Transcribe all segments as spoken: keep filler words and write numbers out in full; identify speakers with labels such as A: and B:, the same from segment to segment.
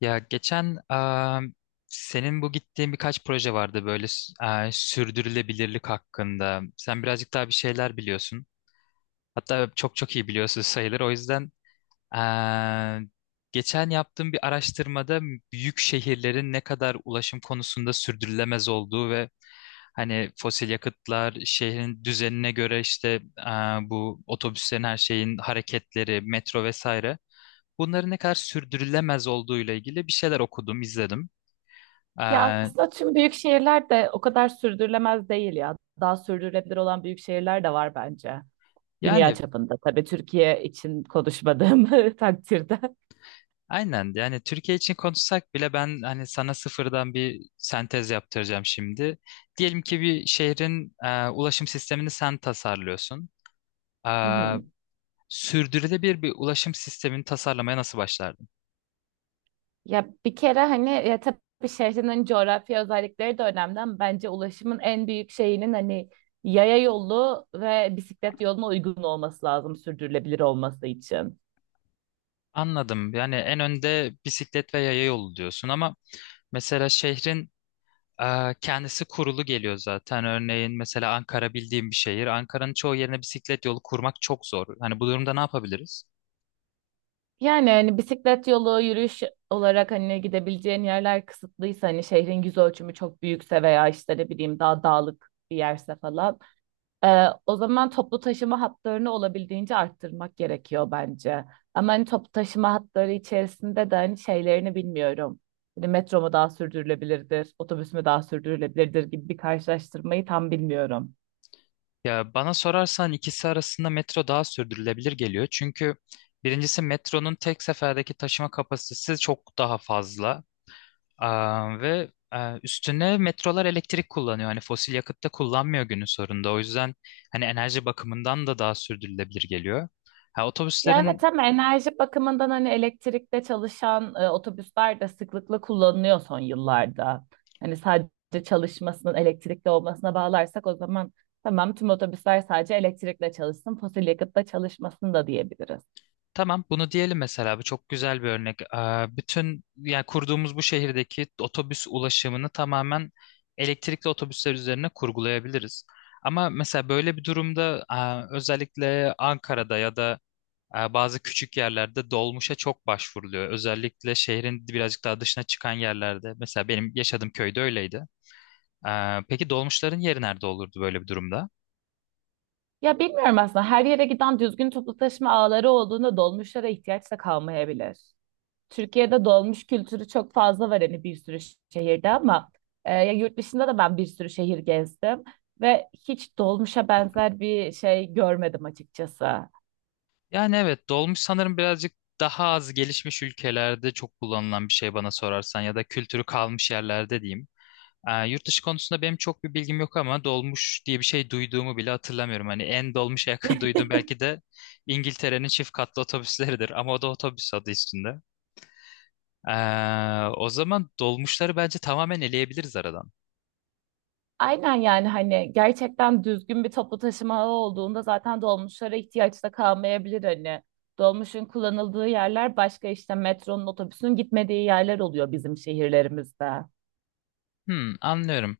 A: Ya geçen eee, senin bu gittiğin birkaç proje vardı böyle s- eee, sürdürülebilirlik hakkında. Sen birazcık daha bir şeyler biliyorsun. Hatta çok çok iyi biliyorsun sayılır. O yüzden eee, geçen yaptığım bir araştırmada büyük şehirlerin ne kadar ulaşım konusunda sürdürülemez olduğu ve hani fosil yakıtlar şehrin düzenine göre işte eee, bu otobüslerin her şeyin hareketleri, metro vesaire bunların ne kadar sürdürülemez olduğuyla ilgili bir şeyler okudum, izledim. Ee,
B: Ya aslında tüm büyük şehirler de o kadar sürdürülemez değil ya. Daha sürdürülebilir olan büyük şehirler de var bence. Dünya
A: Yani
B: çapında, tabii Türkiye için konuşmadığım takdirde.
A: aynen, yani Türkiye için konuşsak bile ben hani sana sıfırdan bir sentez yaptıracağım şimdi. Diyelim ki bir şehrin e, ulaşım sistemini sen tasarlıyorsun.
B: Hı
A: Ee,
B: hı.
A: Sürdürülebilir bir ulaşım sistemini tasarlamaya nasıl başlardın?
B: Ya bir kere, hani, ya tabii şehrinin coğrafya özellikleri de önemli ama bence ulaşımın en büyük şeyinin, hani, yaya yolu ve bisiklet yoluna uygun olması lazım sürdürülebilir olması için.
A: Anladım. Yani en önde bisiklet ve yaya yolu diyorsun ama mesela şehrin Ee, kendisi kurulu geliyor zaten. Örneğin mesela Ankara bildiğim bir şehir. Ankara'nın çoğu yerine bisiklet yolu kurmak çok zor. Hani bu durumda ne yapabiliriz?
B: Yani hani bisiklet yolu, yürüyüş olarak hani gidebileceğin yerler kısıtlıysa, hani şehrin yüz ölçümü çok büyükse veya işte ne bileyim daha dağlık bir yerse falan, e, o zaman toplu taşıma hatlarını olabildiğince arttırmak gerekiyor bence. Ama hani toplu taşıma hatları içerisinde de hani şeylerini bilmiyorum. Hani metro mu daha sürdürülebilirdir, otobüs mü daha sürdürülebilirdir gibi bir karşılaştırmayı tam bilmiyorum.
A: Ya bana sorarsan ikisi arasında metro daha sürdürülebilir geliyor. Çünkü birincisi metronun tek seferdeki taşıma kapasitesi çok daha fazla. Aa, ve e, üstüne metrolar elektrik kullanıyor. Hani fosil yakıt da kullanmıyor günün sonunda. O yüzden hani enerji bakımından da daha sürdürülebilir geliyor. Ha,
B: Ya evet,
A: otobüslerin
B: hem enerji bakımından hani elektrikte çalışan e, otobüsler de sıklıkla kullanılıyor son yıllarda. Hani sadece çalışmasının elektrikli olmasına bağlarsak o zaman tamam, tüm otobüsler sadece elektrikle çalışsın, fosil yakıtla çalışmasın da diyebiliriz.
A: Tamam, bunu diyelim mesela. Bu çok güzel bir örnek. Ee, bütün, yani kurduğumuz bu şehirdeki otobüs ulaşımını tamamen elektrikli otobüsler üzerine kurgulayabiliriz. Ama mesela böyle bir durumda e, özellikle Ankara'da ya da e, bazı küçük yerlerde dolmuşa çok başvuruluyor. Özellikle şehrin birazcık daha dışına çıkan yerlerde. Mesela benim yaşadığım köyde öyleydi. Ee, peki dolmuşların yeri nerede olurdu böyle bir durumda?
B: Ya bilmiyorum, aslında her yere giden düzgün toplu taşıma ağları olduğunda dolmuşlara ihtiyaç da kalmayabilir. Türkiye'de dolmuş kültürü çok fazla var, hani bir sürü şehirde ama e, ya yurt dışında da ben bir sürü şehir gezdim ve hiç dolmuşa benzer bir şey görmedim açıkçası.
A: Yani evet, dolmuş sanırım birazcık daha az gelişmiş ülkelerde çok kullanılan bir şey bana sorarsan, ya da kültürü kalmış yerlerde diyeyim. Ee, yurt dışı konusunda benim çok bir bilgim yok ama dolmuş diye bir şey duyduğumu bile hatırlamıyorum. Hani en dolmuşa yakın duyduğum belki de İngiltere'nin çift katlı otobüsleridir ama o da otobüs, adı üstünde. Ee, o zaman dolmuşları bence tamamen eleyebiliriz aradan.
B: Aynen, yani hani gerçekten düzgün bir toplu taşıma ağı olduğunda zaten dolmuşlara ihtiyaç da kalmayabilir hani. Dolmuşun kullanıldığı yerler başka, işte metronun, otobüsün gitmediği yerler oluyor bizim şehirlerimizde.
A: Hmm, anlıyorum.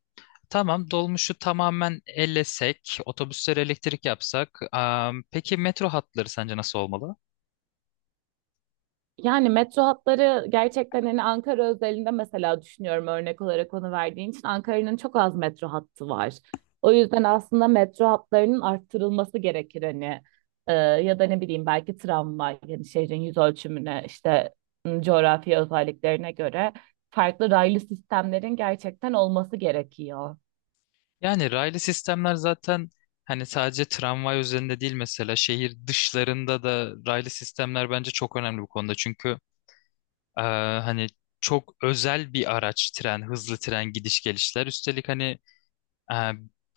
A: Tamam, dolmuşu tamamen ellesek, otobüsleri elektrik yapsak. Am, peki metro hatları sence nasıl olmalı?
B: Yani metro hatları gerçekten, hani, Ankara özelinde mesela düşünüyorum, örnek olarak onu verdiğin için, Ankara'nın çok az metro hattı var. O yüzden aslında metro hatlarının arttırılması gerekir hani. Ee, ya da ne bileyim belki tramvay, yani şehrin yüz ölçümüne, işte m, coğrafi özelliklerine göre farklı raylı sistemlerin gerçekten olması gerekiyor.
A: Yani raylı sistemler zaten, hani sadece tramvay üzerinde değil, mesela şehir dışlarında da raylı sistemler bence çok önemli bu konuda. Çünkü eee, hani çok özel bir araç tren, hızlı tren gidiş gelişler. Üstelik hani eee,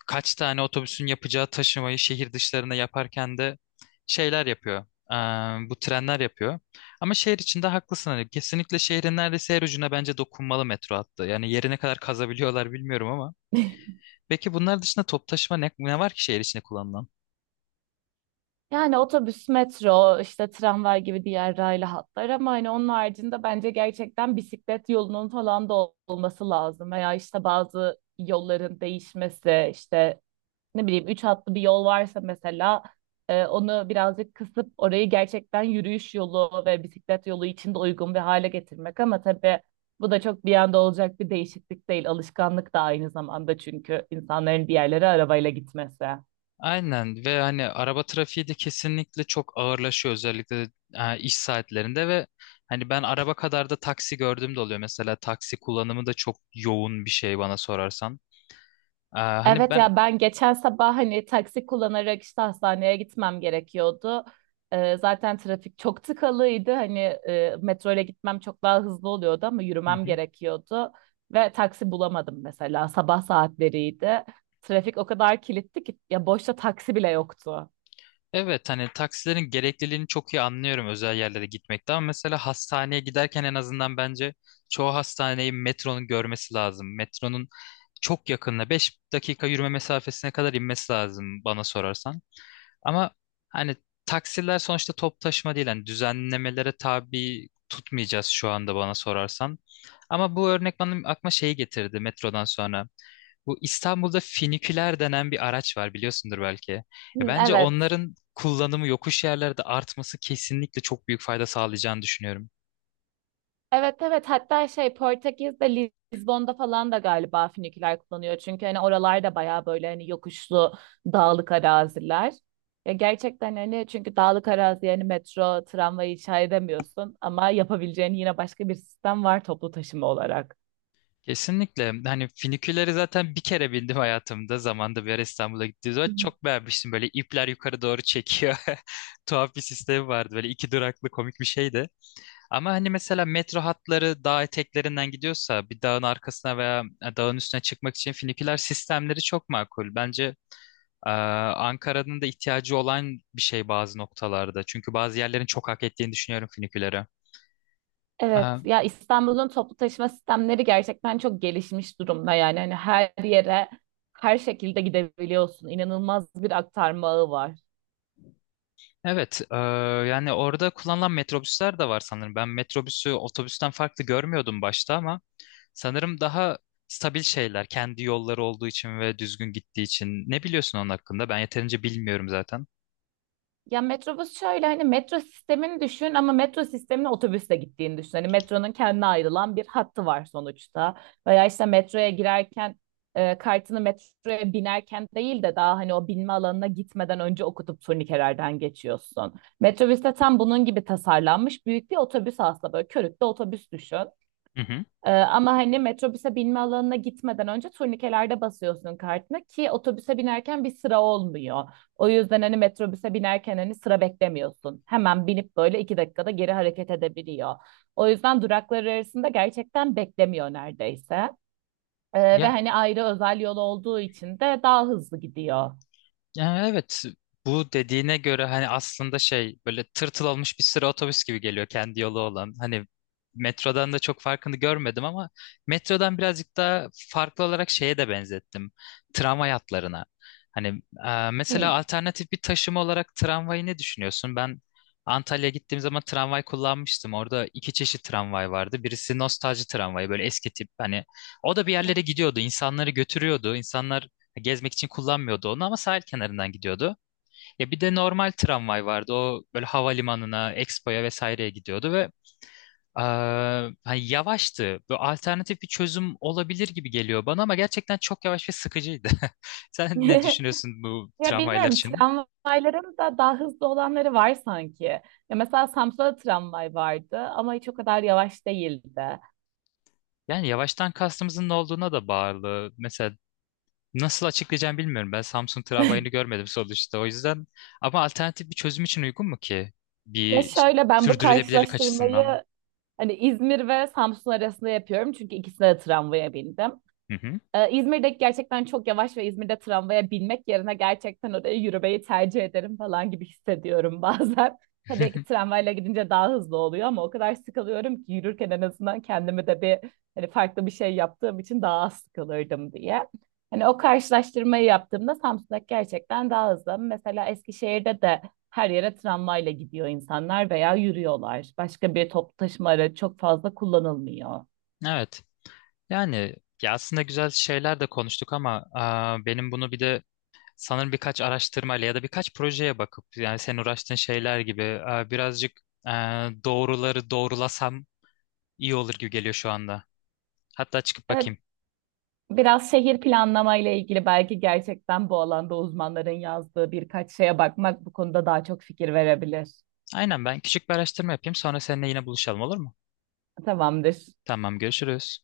A: kaç tane otobüsün yapacağı taşımayı şehir dışlarına yaparken de şeyler yapıyor. Eee, bu trenler yapıyor. Ama şehir içinde haklısın, hani kesinlikle şehrin neredeyse her ucuna bence dokunmalı metro hattı. Yani yerine kadar kazabiliyorlar bilmiyorum ama peki bunlar dışında top taşıma ne, ne var ki şehir içinde kullanılan?
B: Yani otobüs, metro, işte tramvay gibi diğer raylı hatlar ama hani onun haricinde bence gerçekten bisiklet yolunun falan da ol- olması lazım. Veya işte bazı yolların değişmesi, işte ne bileyim üç hatlı bir yol varsa mesela e, onu birazcık kısıp orayı gerçekten yürüyüş yolu ve bisiklet yolu için de uygun bir hale getirmek. Ama tabii bu da çok bir anda olacak bir değişiklik değil. Alışkanlık da aynı zamanda, çünkü insanların bir yerlere arabayla gitmesi.
A: Aynen, ve hani araba trafiği de kesinlikle çok ağırlaşıyor, özellikle e, iş saatlerinde ve hani ben araba kadar da taksi gördüğüm de oluyor. Mesela taksi kullanımı da çok yoğun bir şey bana sorarsan. E, hani
B: Evet
A: ben.
B: ya, ben geçen sabah hani taksi kullanarak işte hastaneye gitmem gerekiyordu. Ee, zaten trafik çok tıkalıydı. Hani e, metro ile gitmem çok daha hızlı oluyordu ama
A: Hı
B: yürümem
A: hı.
B: gerekiyordu. Ve taksi bulamadım mesela. Sabah saatleriydi. Trafik o kadar kilitli ki ya boşta taksi bile yoktu.
A: Evet, hani taksilerin gerekliliğini çok iyi anlıyorum özel yerlere gitmekte, ama mesela hastaneye giderken en azından bence çoğu hastaneyi metronun görmesi lazım. Metronun çok yakında beş dakika yürüme mesafesine kadar inmesi lazım bana sorarsan. Ama hani taksiler sonuçta top taşıma değil. Hani düzenlemelere tabi tutmayacağız şu anda bana sorarsan. Ama bu örnek benim aklıma şeyi getirdi metrodan sonra. Bu İstanbul'da finiküler denen bir araç var, biliyorsundur belki. Ya
B: Hı,
A: bence
B: evet.
A: onların kullanımı yokuş yerlerde artması kesinlikle çok büyük fayda sağlayacağını düşünüyorum.
B: Evet, evet, hatta şey Portekiz'de, Lizbon'da falan da galiba füniküler kullanıyor. Çünkü hani oralarda bayağı böyle hani yokuşlu, dağlık araziler. Ya gerçekten hani, çünkü dağlık arazi, yani metro, tramvay inşa edemiyorsun ama yapabileceğin yine başka bir sistem var toplu taşıma olarak.
A: Kesinlikle. Hani füniküleri zaten bir kere bindim hayatımda. Zamanında bir ara İstanbul'a gittiğimiz zaman çok beğenmiştim. Böyle ipler yukarı doğru çekiyor. Tuhaf bir sistemi vardı. Böyle iki duraklı komik bir şeydi. Ama hani mesela metro hatları dağ eteklerinden gidiyorsa bir dağın arkasına veya e, dağın üstüne çıkmak için füniküler sistemleri çok makul. Bence e, Ankara'nın da ihtiyacı olan bir şey bazı noktalarda. Çünkü bazı yerlerin çok hak ettiğini düşünüyorum fünikülere.
B: Evet, ya İstanbul'un toplu taşıma sistemleri gerçekten çok gelişmiş durumda, yani hani her yere her şekilde gidebiliyorsun. İnanılmaz bir aktarma ağı var.
A: Evet. Eee, yani orada kullanılan metrobüsler de var sanırım. Ben metrobüsü otobüsten farklı görmüyordum başta ama sanırım daha stabil şeyler. Kendi yolları olduğu için ve düzgün gittiği için. Ne biliyorsun onun hakkında? Ben yeterince bilmiyorum zaten.
B: Ya metrobüs şöyle, hani metro sistemini düşün ama metro sistemine otobüsle gittiğini düşün. Hani metronun kendine ayrılan bir hattı var sonuçta. Veya işte metroya girerken e, kartını metroya binerken değil de daha hani o binme alanına gitmeden önce okutup turnikelerden geçiyorsun. Metrobüs de tam bunun gibi tasarlanmış büyük bir otobüs aslında, böyle körükte otobüs düşün.
A: Hı hı.
B: Ee, ama hani metrobüse binme alanına gitmeden önce turnikelerde basıyorsun kartını ki otobüse binerken bir sıra olmuyor. O yüzden hani metrobüse binerken hani sıra beklemiyorsun. Hemen binip böyle iki dakikada geri hareket edebiliyor. O yüzden duraklar arasında gerçekten beklemiyor neredeyse. Ee, ve
A: Ya
B: hani ayrı özel yol olduğu için de daha hızlı gidiyor.
A: Yani evet, bu dediğine göre hani aslında şey, böyle tırtıl olmuş bir sıra otobüs gibi geliyor kendi yolu olan. Hani metrodan da çok farkını görmedim ama metrodan birazcık daha farklı olarak şeye de benzettim. Tramvay hatlarına. Hani e, mesela
B: Hmm.
A: alternatif bir taşıma olarak tramvayı ne düşünüyorsun? Ben Antalya'ya gittiğim zaman tramvay kullanmıştım. Orada iki çeşit tramvay vardı. Birisi nostalji tramvayı, böyle eski tip. Hani o da bir yerlere gidiyordu, insanları götürüyordu. İnsanlar gezmek için kullanmıyordu onu ama sahil kenarından gidiyordu. Ya bir de normal tramvay vardı. O böyle havalimanına, Expo'ya vesaireye gidiyordu ve eee, hani yavaştı. Bu alternatif bir çözüm olabilir gibi geliyor bana ama gerçekten çok yavaş ve sıkıcıydı. Sen ne düşünüyorsun bu
B: Ya
A: tramvaylar
B: bilmiyorum,
A: için?
B: tramvayların da daha hızlı olanları var sanki. Ya mesela Samsun'da da tramvay vardı ama hiç o kadar yavaş değildi.
A: Yani yavaştan kastımızın ne olduğuna da bağlı. Mesela nasıl açıklayacağım bilmiyorum. Ben Samsung tramvayını görmedim sonuçta. O yüzden ama alternatif bir çözüm için uygun mu ki?
B: Ya
A: Bir
B: şöyle, ben bu
A: sürdürülebilirlik
B: karşılaştırmayı
A: açısından.
B: hani İzmir ve Samsun arasında yapıyorum, çünkü ikisine de tramvaya bindim.
A: Hı hı.
B: Ee, İzmir'deki gerçekten çok yavaş ve İzmir'de tramvaya binmek yerine gerçekten oraya yürümeyi tercih ederim falan gibi hissediyorum bazen. Tabii ki tramvayla gidince daha hızlı oluyor ama o kadar sıkılıyorum ki yürürken en azından kendimi de bir, hani, farklı bir şey yaptığım için daha az sıkılırdım diye. Hani o karşılaştırmayı yaptığımda Samsun'daki gerçekten daha hızlı. Mesela Eskişehir'de de her yere tramvayla gidiyor insanlar veya yürüyorlar. Başka bir toplu taşıma aracı çok fazla kullanılmıyor.
A: Evet. Yani ya aslında güzel şeyler de konuştuk ama aa, benim bunu bir de sanırım birkaç araştırmayla ya da birkaç projeye bakıp, yani senin uğraştığın şeyler gibi aa, birazcık aa, doğruları doğrulasam iyi olur gibi geliyor şu anda. Hatta çıkıp
B: Evet.
A: bakayım.
B: Biraz şehir planlama ile ilgili belki gerçekten bu alanda uzmanların yazdığı birkaç şeye bakmak bu konuda daha çok fikir verebilir.
A: Aynen, ben küçük bir araştırma yapayım, sonra seninle yine buluşalım, olur mu?
B: Tamamdır.
A: Tamam, görüşürüz.